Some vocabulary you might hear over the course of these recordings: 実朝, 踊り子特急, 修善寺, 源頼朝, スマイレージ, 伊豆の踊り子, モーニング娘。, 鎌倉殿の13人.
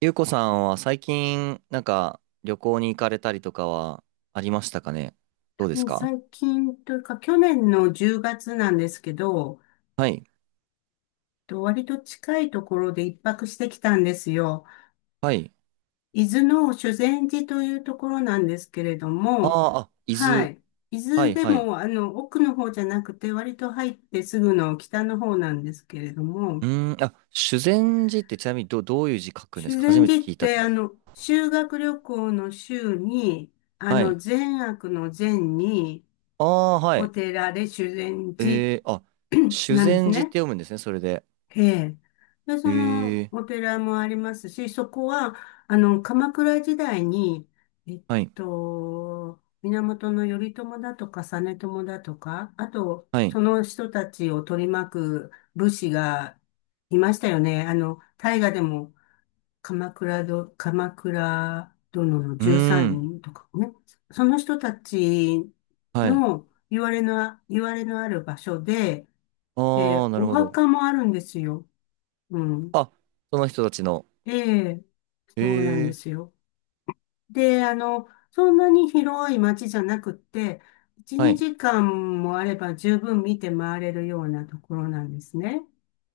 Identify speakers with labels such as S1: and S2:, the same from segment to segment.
S1: ゆうこさんは最近、なんか、旅行に行かれたりとかはありましたかね。どうで
S2: も
S1: す
S2: う
S1: か？
S2: 最近というか、去年の10月なんですけど、
S1: はい。
S2: と割と近いところで一泊してきたんですよ。
S1: はい。
S2: 伊豆の修善寺というところなんですけれど
S1: あ
S2: も、
S1: あ、あ、伊
S2: は
S1: 豆。
S2: い。伊
S1: は
S2: 豆
S1: い、
S2: で
S1: はい。
S2: も、奥の方じゃなくて、割と入ってすぐの北の方なんですけれど
S1: う
S2: も、
S1: ーん、あ、修善寺ってちなみにどういう字書くんです
S2: 修
S1: か？初
S2: 善
S1: めて
S2: 寺っ
S1: 聞いた
S2: て、
S1: 気がする。
S2: 修学旅行の修に、
S1: はい。
S2: 善悪の善に、
S1: ああ、は
S2: お
S1: い。
S2: 寺で修善寺
S1: あ、修
S2: なんです
S1: 善寺っ
S2: ね。
S1: て読むんですね、それで。
S2: ええ。で、
S1: え
S2: その
S1: ー、
S2: お寺もありますし、そこは、鎌倉時代に、えっ
S1: はい、
S2: 源頼朝だとか実朝だとか、あと、
S1: は
S2: そ
S1: い。
S2: の人たちを取り巻く武士がいましたよね。大河でも鎌倉殿の
S1: うー
S2: 13
S1: ん、
S2: 人とかね。その人たち
S1: はい。
S2: の言われのある場所で、
S1: ああ、
S2: で、
S1: なる
S2: お
S1: ほど。
S2: 墓もあるんですよ。うん。
S1: あ、その人たちの。
S2: ええ、
S1: え
S2: そうなんで
S1: ー、
S2: すよ。で、そんなに広い街じゃなくって、1、
S1: はい、
S2: 2時間もあれば十分見て回れるようなところなんですね。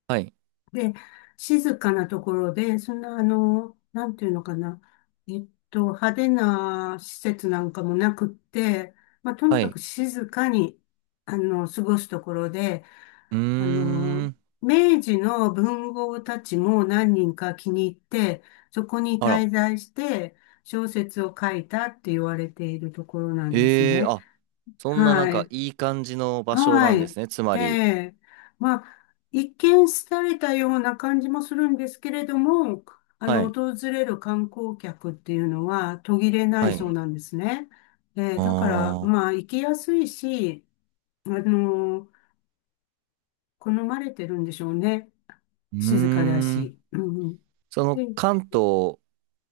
S1: はい、
S2: で、静かなところで、そんな、なんていうのかな、派手な施設なんかもなくって、まあ、とに
S1: は
S2: かく
S1: い。
S2: 静かに、過ごすところで、
S1: うー
S2: あの、
S1: ん、
S2: 明治の文豪たちも何人か気に入って、そこに
S1: あら。
S2: 滞在して小説を書いたって言われているところなんです
S1: ええー、
S2: ね。
S1: あ、そんななん
S2: は
S1: か
S2: い。
S1: いい感じの場所な
S2: は
S1: んで
S2: い。
S1: すね。つま
S2: え
S1: り。
S2: え。まあ、一見廃れたような感じもするんですけれども、
S1: はい。
S2: 訪れる観光客っていうのは途切れな
S1: は
S2: いそう
S1: い。
S2: なんですね。ええ、
S1: あ
S2: だから、
S1: あ。
S2: まあ、行きやすいし、あの、好まれてるんでしょうね。
S1: う
S2: 静かだ
S1: ーん。
S2: し。うん、うん。
S1: その
S2: で、
S1: 関東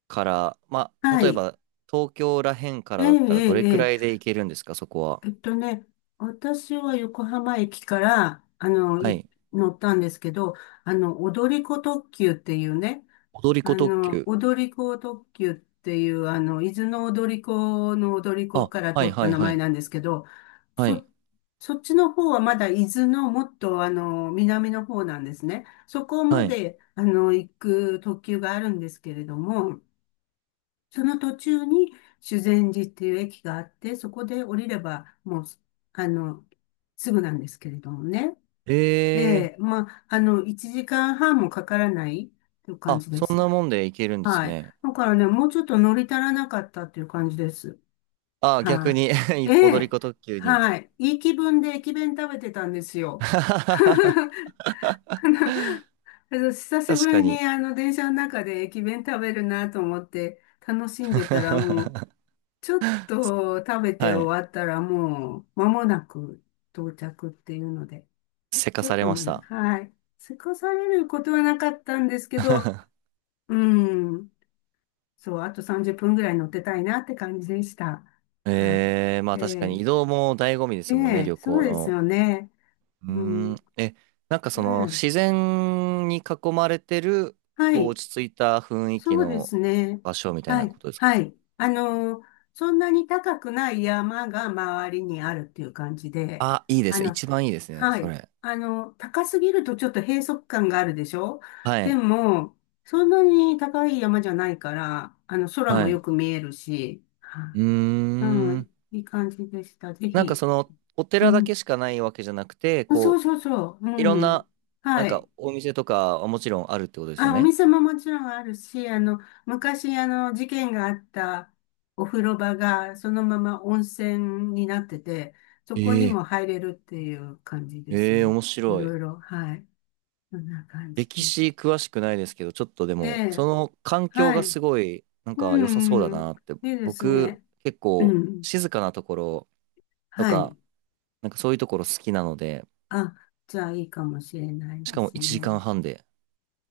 S1: から、まあ、
S2: は
S1: 例え
S2: い。
S1: ば東京らへんから
S2: ええ、
S1: だっ
S2: え
S1: たらどれ
S2: え、
S1: く
S2: え
S1: らい
S2: え。
S1: で行けるんですか、そこは？
S2: えっとね、私は横浜駅から、
S1: はい。
S2: 乗ったんですけど、踊り子特急っていうね、
S1: 踊り子特急。
S2: 踊り子特急っていう、伊豆の踊り子の踊り子
S1: あ、
S2: から
S1: はい
S2: 取った
S1: はい
S2: 名
S1: は
S2: 前
S1: い。
S2: なんですけど、
S1: はい。
S2: そ、そっちの方はまだ伊豆のもっと、南の方なんですね。そこま
S1: はい。
S2: で、行く特急があるんですけれども、その途中に修善寺っていう駅があって、そこで降りれば、もう、あの、すぐなんですけれどもね。
S1: ええ
S2: え
S1: ー、
S2: まあ、1時間半もかからないという感
S1: あ、
S2: じで
S1: そん
S2: す。
S1: なもんで行けるんです
S2: はい。
S1: ね。
S2: だからね、もうちょっと乗り足らなかったっていう感じです。
S1: あ、逆
S2: は
S1: に
S2: い。え
S1: 踊り
S2: え、
S1: 子特急に。
S2: はい。いい気分で駅弁食べてたんです よ。あ
S1: 確
S2: の久しぶ
S1: か
S2: りに
S1: に。
S2: 電車の中で駅弁食べるなと思って楽しんでたらもう ちょっと食べて
S1: はい。
S2: 終わったらもう間もなく到着っていうので、
S1: せか
S2: ちょ
S1: さ
S2: っ
S1: れ
S2: と
S1: ま
S2: も
S1: し
S2: ね、
S1: た。
S2: はい。過ごされることはなかったんですけど、うん。そう、あと30分ぐらい乗ってたいなって感じでした。はい。
S1: ええ、まあ
S2: え
S1: 確かに移
S2: え、
S1: 動も醍醐味で
S2: え
S1: すもんね、
S2: え、
S1: 旅
S2: そ
S1: 行
S2: うです
S1: の。
S2: よね。
S1: うー
S2: う
S1: ん。
S2: ん。
S1: なんか
S2: え
S1: その自
S2: え、
S1: 然に囲まれてる、
S2: は
S1: こう
S2: い。
S1: 落ち着いた雰囲気
S2: そうで
S1: の
S2: すね。
S1: 場所みたい
S2: は
S1: な
S2: い、
S1: ことですか？
S2: はい。そんなに高くない山が周りにあるっていう感じで、
S1: あ、いいで
S2: あ
S1: すね。
S2: の、
S1: 一番いいですね、
S2: は
S1: そ
S2: い。
S1: れ。
S2: 高すぎるとちょっと閉塞感があるでしょ。
S1: は
S2: で
S1: い。
S2: も、そんなに高い山じゃないから、空も
S1: はい。
S2: よ
S1: う
S2: く見えるし、は
S1: ー
S2: い、うん、
S1: ん。
S2: いい感じでした。ぜ
S1: なんか
S2: ひ。
S1: そのお
S2: う
S1: 寺だけ
S2: ん。
S1: しかないわけじゃなくて、
S2: そ
S1: こ
S2: う
S1: う、
S2: そうそう。う
S1: いろん
S2: ん。
S1: な、なん
S2: はい。
S1: かお店とかはもちろんあるってことですよ
S2: あ、お
S1: ね。
S2: 店ももちろんあるし、昔、事件があったお風呂場が、そのまま温泉になってて、そこに
S1: え
S2: も
S1: え、
S2: 入れるっていう感じです
S1: ええ、
S2: ね。
S1: 面
S2: い
S1: 白い。
S2: ろいろ、はい。そんな感じ
S1: 歴
S2: です。
S1: 史詳しくないですけど、ちょっとで
S2: え
S1: も、そ
S2: え、
S1: の環境
S2: は
S1: が
S2: い。
S1: すごい、なん
S2: う
S1: か良さそう
S2: ん、
S1: だ
S2: うん、
S1: なって、
S2: いいです
S1: 僕、
S2: ね。
S1: 結
S2: う
S1: 構、
S2: ん、
S1: 静かなところと
S2: は
S1: か、
S2: い。
S1: なんかそういうところ好きなので、
S2: あ、じゃあいいかもしれない
S1: し
S2: で
S1: かも
S2: す
S1: 1時
S2: ね。
S1: 間半で。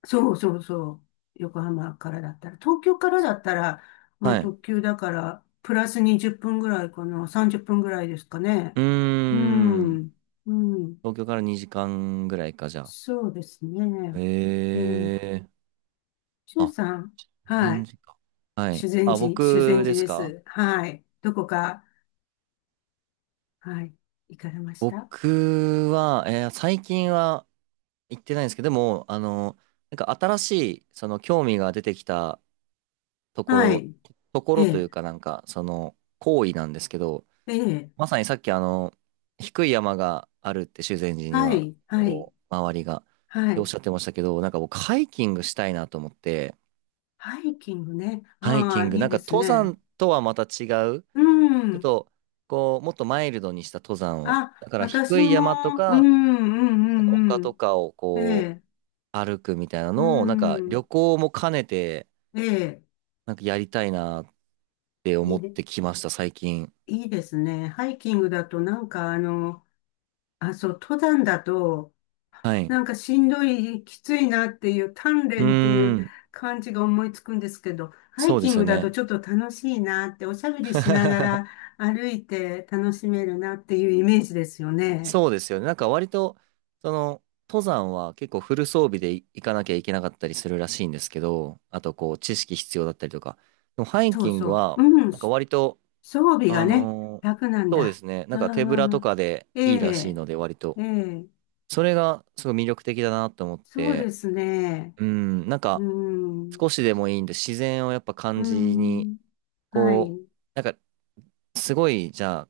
S2: そうそうそう。横浜からだったら。東京からだったら、まあ
S1: はい。
S2: 特急だから、プラス20分ぐらいかな。30分ぐらいですかね。
S1: うー
S2: う
S1: ん。
S2: ん。うん。
S1: 東京から2時間ぐらいか、じゃ
S2: そうです
S1: あ。
S2: ね。えー、しゅん
S1: あ、
S2: さん。は
S1: 全
S2: い。
S1: 時間。はい。
S2: 修善
S1: あ、
S2: 寺、修
S1: 僕
S2: 善
S1: で
S2: 寺
S1: す
S2: で
S1: か？
S2: す。はい。どこか、はい。行かれました？
S1: 僕は、最近は行ってないんですけど、でも、なんか新しい、その興味が出てきたとこ
S2: は
S1: ろ、
S2: い。
S1: とこ
S2: え
S1: ろという
S2: え、
S1: かなんか、その行為なんですけど、
S2: ええ、
S1: まさにさっき低い山があるって修善寺に
S2: は
S1: は、
S2: い、はい、
S1: こう、周りが、
S2: は
S1: っておっ
S2: い。
S1: しゃってましたけど、なんか僕ハイキングしたいなと思って、
S2: ハイキングね。
S1: ハイキ
S2: あ
S1: ン
S2: あ、
S1: グ、
S2: いい
S1: なん
S2: で
S1: か
S2: す
S1: 登
S2: ね。
S1: 山とはまた違う、
S2: う
S1: ちょっ
S2: ん。
S1: と、こう、もっとマイルドにした登山を、
S2: あ、
S1: だから
S2: 私
S1: 低い山と
S2: も、うん、う
S1: か、なんか丘
S2: ん、うん、
S1: とかを
S2: うん。え
S1: こう、
S2: え、
S1: 歩くみたいな
S2: う
S1: のを、なんか
S2: ん、
S1: 旅行も兼ねて、
S2: ええ、
S1: なんかやりたいなって
S2: い
S1: 思
S2: い
S1: っ
S2: で、
S1: てきました、最近。
S2: いいですね。ハイキングだと、なんかあ、そう、登山だと、
S1: はい。
S2: なんかしんどい、きついなっていう、鍛
S1: うー
S2: 錬っていう
S1: ん、
S2: 感じが思いつくんですけど、ハイ
S1: そうで
S2: キ
S1: す
S2: ン
S1: よ
S2: グだと
S1: ね。
S2: ちょっと楽しいなって、おしゃべりしながら 歩いて楽しめるなっていうイメージですよね。
S1: そうですよね。なんか割と、その、登山は結構フル装備で行かなきゃいけなかったりするらしいんですけど、あとこう、知識必要だったりとか。でもハイ
S2: そう
S1: キン
S2: そ
S1: グ
S2: う。
S1: は、
S2: うん、
S1: なんか
S2: 装
S1: 割と、
S2: 備が
S1: あ
S2: ね、
S1: のー
S2: 楽なん
S1: そうで
S2: だ。
S1: すね。な
S2: あ
S1: んか手ぶらと
S2: あ、
S1: かで
S2: え
S1: いいらしい
S2: え、
S1: ので、割
S2: え
S1: と。
S2: え、
S1: それがすごい魅力的だなと思っ
S2: そう
S1: て、
S2: ですね。
S1: うん、なん
S2: う
S1: か
S2: ん、
S1: 少しでもいいんで、自然をやっぱ
S2: う
S1: 感じに、
S2: ん、は
S1: こ
S2: い、
S1: う、なんかすごい、じゃあ、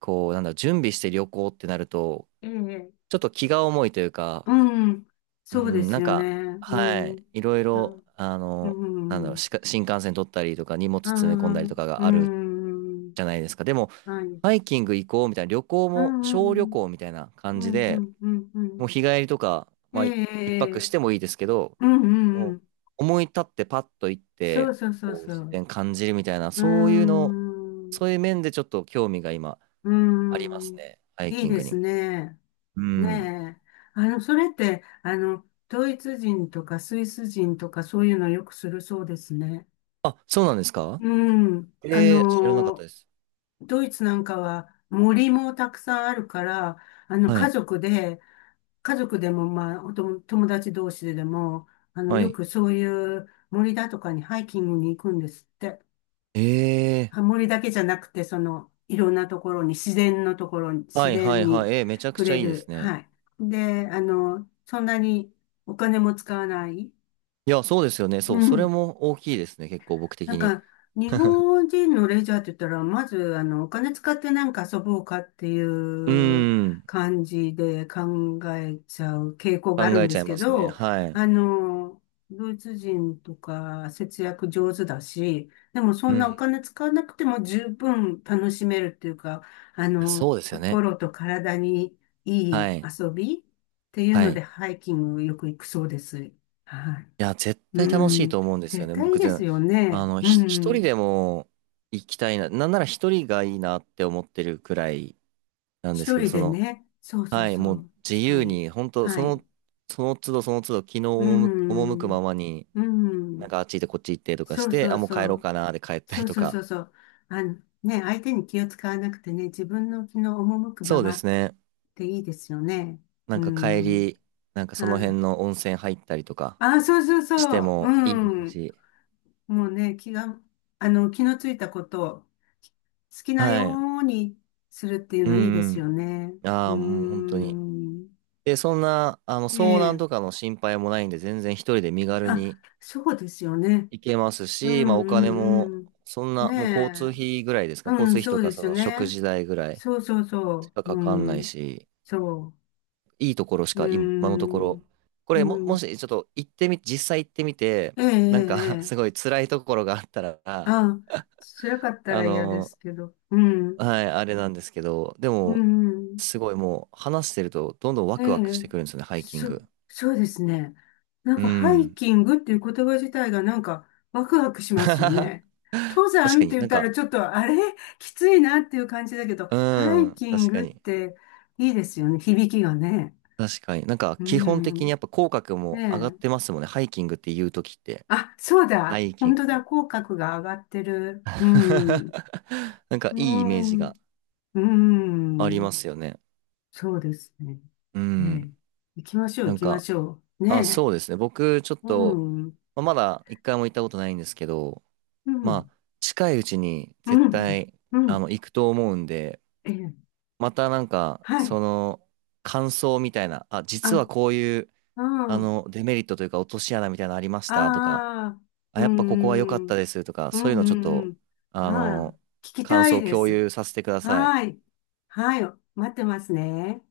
S1: こう、なんだろう、準備して旅行ってなると、
S2: ええ、
S1: ちょっと気が重いというか、
S2: うん、
S1: う
S2: そうで
S1: ん、
S2: す
S1: なん
S2: よね。
S1: か、は
S2: うん、
S1: い、いろい
S2: あ、
S1: ろ、
S2: う
S1: なんだろう、
S2: ん、
S1: しか新幹線取ったりとか、荷物
S2: あ
S1: 詰め込んだり
S2: あ、
S1: とか
S2: う
S1: がある
S2: ん、
S1: じゃないですか。でも、
S2: はい、
S1: ハイキング行こうみたいな、旅行
S2: う
S1: も、
S2: ん、う
S1: 小旅
S2: ん、
S1: 行みたいな感
S2: う
S1: じ
S2: ん、
S1: で、
S2: うん、う
S1: もう
S2: ん、
S1: 日帰りとか、
S2: え
S1: まあ、い
S2: え、
S1: 一
S2: え
S1: 泊
S2: え、
S1: してもいいですけど、
S2: うん、うん、
S1: も
S2: う
S1: う
S2: ん、
S1: 思い立ってパッと行っ
S2: そう
S1: て、
S2: そうそう
S1: こう、
S2: そ
S1: 自
S2: う。
S1: 然感じるみたいな、
S2: う
S1: そういうの、
S2: ん、
S1: そういう面でちょっと興味が今
S2: う
S1: あります
S2: ん、
S1: ね、ハイ
S2: いい
S1: キン
S2: で
S1: グ
S2: す
S1: に。
S2: ね。
S1: うん。
S2: ねえ。それって、ドイツ人とかスイス人とかそういうのよくするそうですね。
S1: あ、そうなんですか？
S2: うん。
S1: 知らなかったです。
S2: ドイツなんかは森もたくさんあるから、
S1: は
S2: 家
S1: い。
S2: 族で、家族でも、まあ、おとも友達同士ででも、
S1: は
S2: よ
S1: い。
S2: くそういう森だとかにハイキングに行くんですって。ハ
S1: え
S2: モリだけじゃなくて、その、いろんなところに、自然のところに、
S1: は
S2: 自
S1: いは
S2: 然
S1: いはい。
S2: に
S1: めちゃく
S2: 触
S1: ちゃ
S2: れ
S1: いいです
S2: る。
S1: ね。
S2: はい。で、そんなにお金も使わない。
S1: いや、そうですよね。
S2: う
S1: そう、それ
S2: ん。
S1: も大きいですね。結構僕
S2: なん
S1: 的に。
S2: か、日 本人のレジャーって言ったら、まず、お金使ってなんか遊ぼうかってい
S1: う
S2: う
S1: ーん。
S2: 感じで考えちゃう傾向
S1: 考
S2: があるん
S1: え
S2: で
S1: ちゃ
S2: す
S1: い
S2: け
S1: ますね。
S2: ど、
S1: はい。
S2: あの、ドイツ人とか節約上手だし、でもそ
S1: う
S2: んなお
S1: ん。
S2: 金使わなくても十分楽しめるっていうか、
S1: そうですよね。
S2: 心と体にいい
S1: はい。
S2: 遊びっていう
S1: は
S2: の
S1: い。
S2: で、
S1: い
S2: ハイキングよく行くそうです。はい。
S1: や、絶
S2: う
S1: 対楽しい
S2: ん、
S1: と思うんですよ
S2: 絶
S1: ね。
S2: 対
S1: 僕
S2: です
S1: 全、
S2: よね。う
S1: 一人
S2: ん、
S1: でも行きたいな。なんなら一人がいいなって思ってるくらいなんです
S2: 一
S1: けど、
S2: 人
S1: そ
S2: で
S1: の、
S2: ね。そうそう
S1: はい、
S2: そ
S1: もう
S2: う、
S1: 自
S2: 一
S1: 由
S2: 人。
S1: に、本当そ
S2: はい。
S1: の、その都度その都度、気の
S2: う
S1: 赴く
S2: ん、
S1: ままに、
S2: う
S1: なん
S2: ん、
S1: かあっち行ってこっち行ってとか
S2: そ
S1: し
S2: う
S1: て、
S2: そ
S1: あ、
S2: う
S1: もう
S2: そ
S1: 帰ろう
S2: う、
S1: かな、で帰った
S2: そ
S1: り
S2: う
S1: と
S2: そうそ
S1: か。
S2: うそう。あの、ね、相手に気を使わなくてね、自分の気の赴くま
S1: そうで
S2: まっ
S1: すね。
S2: ていいですよね。
S1: な
S2: う
S1: んか帰
S2: ん、
S1: り、なんかその辺
S2: あ、
S1: の温泉入ったりとか
S2: あ、そうそう
S1: し
S2: そ
S1: て
S2: う、う
S1: もいいです
S2: ん、
S1: し。
S2: もうね、気が、気のついたことを好きな
S1: は
S2: よ
S1: い。
S2: うにするっていう
S1: う
S2: のいいです
S1: ん
S2: よね。
S1: うん。
S2: う
S1: あ
S2: ー
S1: あ、もう本当に。
S2: ん。
S1: で、そんな、
S2: え
S1: 遭難と
S2: え。
S1: かの心配もないんで、全然一人で身軽
S2: あ、
S1: に
S2: そうですよね。
S1: 行けます
S2: う
S1: し、ま
S2: ん、
S1: あお金も、
S2: うん、うん。
S1: そんな、
S2: ね
S1: もう交通
S2: え。
S1: 費ぐらいですか、交
S2: う
S1: 通
S2: ん、
S1: 費
S2: そ
S1: と
S2: う
S1: か
S2: で
S1: そ
S2: すよ
S1: の食
S2: ね。
S1: 事代ぐらい。
S2: そうそう
S1: し
S2: そ
S1: か
S2: う。
S1: か
S2: う
S1: かんない
S2: ん。
S1: し、
S2: そ
S1: いいところし
S2: う。うー
S1: か今のとこ
S2: ん。
S1: ろ、こ
S2: う
S1: れも、も
S2: ん。
S1: しちょっと行ってみ、実際行ってみて、
S2: ええ、ええ、
S1: なんか
S2: え
S1: すご
S2: え。
S1: い辛いところがあったら、
S2: あ、辛かった
S1: あ
S2: ら嫌です
S1: の、
S2: けど。うん。
S1: はい、あれなんですけど、で
S2: う
S1: も、
S2: ん、うん。
S1: すごいもう話してるとどんどんワ
S2: え
S1: クワクし
S2: え、
S1: てくるんですよね、ハイキン
S2: そ、
S1: グ。
S2: そうですね。なん
S1: う
S2: かハイ
S1: ん。
S2: キングっていう言葉自体がなんかワクワクし ますよ
S1: 確
S2: ね。登山
S1: か
S2: って
S1: に
S2: 言っ
S1: なん
S2: たら
S1: か、
S2: ちょっとあれ きついなっていう感じだけど、
S1: う
S2: ハイ
S1: ん、
S2: キン
S1: 確か
S2: グっ
S1: に。
S2: ていいですよね。響きがね。
S1: 確かに。なんか
S2: う
S1: 基本的に
S2: ん。
S1: やっぱ口角
S2: ね
S1: も上がっ
S2: え。
S1: てますもんね、ハイキングって言うときって。
S2: あ、そう
S1: ハ
S2: だ。
S1: イキ
S2: 本
S1: ン
S2: 当だ。
S1: グ。
S2: 口角が上がってる。うん。
S1: なんか
S2: う
S1: いいイメージが。
S2: ん。う
S1: ありま
S2: ん。
S1: すよね。
S2: そうですね。
S1: う
S2: え
S1: ん。
S2: え。行きましょう、
S1: な
S2: 行
S1: ん
S2: きま
S1: か、
S2: しょう。
S1: あ、
S2: ね
S1: そうですね。僕、ちょっ
S2: え。う
S1: と、
S2: ん。
S1: まあ、まだ一回も行ったことないんですけど、
S2: う
S1: ま
S2: ん。
S1: あ、近いうちに
S2: う
S1: 絶
S2: ん。
S1: 対、
S2: うん。
S1: 行くと思うんで、
S2: ええ。
S1: またなんか、
S2: はい。
S1: その、感想みたいな、あ、実は
S2: あ、
S1: こういう、
S2: うん。
S1: デメリットというか、落とし穴みたいなのありましたとか、
S2: ああ。
S1: あ、
S2: う
S1: やっぱここは良かっ
S2: ん。う
S1: た
S2: ん。
S1: ですとか、
S2: う
S1: そういうのちょっ
S2: ん。う
S1: と、
S2: ん。
S1: あ
S2: ああ。
S1: の、
S2: 聞き
S1: 感
S2: た
S1: 想
S2: い
S1: を
S2: で
S1: 共
S2: す。
S1: 有させてください。
S2: はい。はい。待ってますね。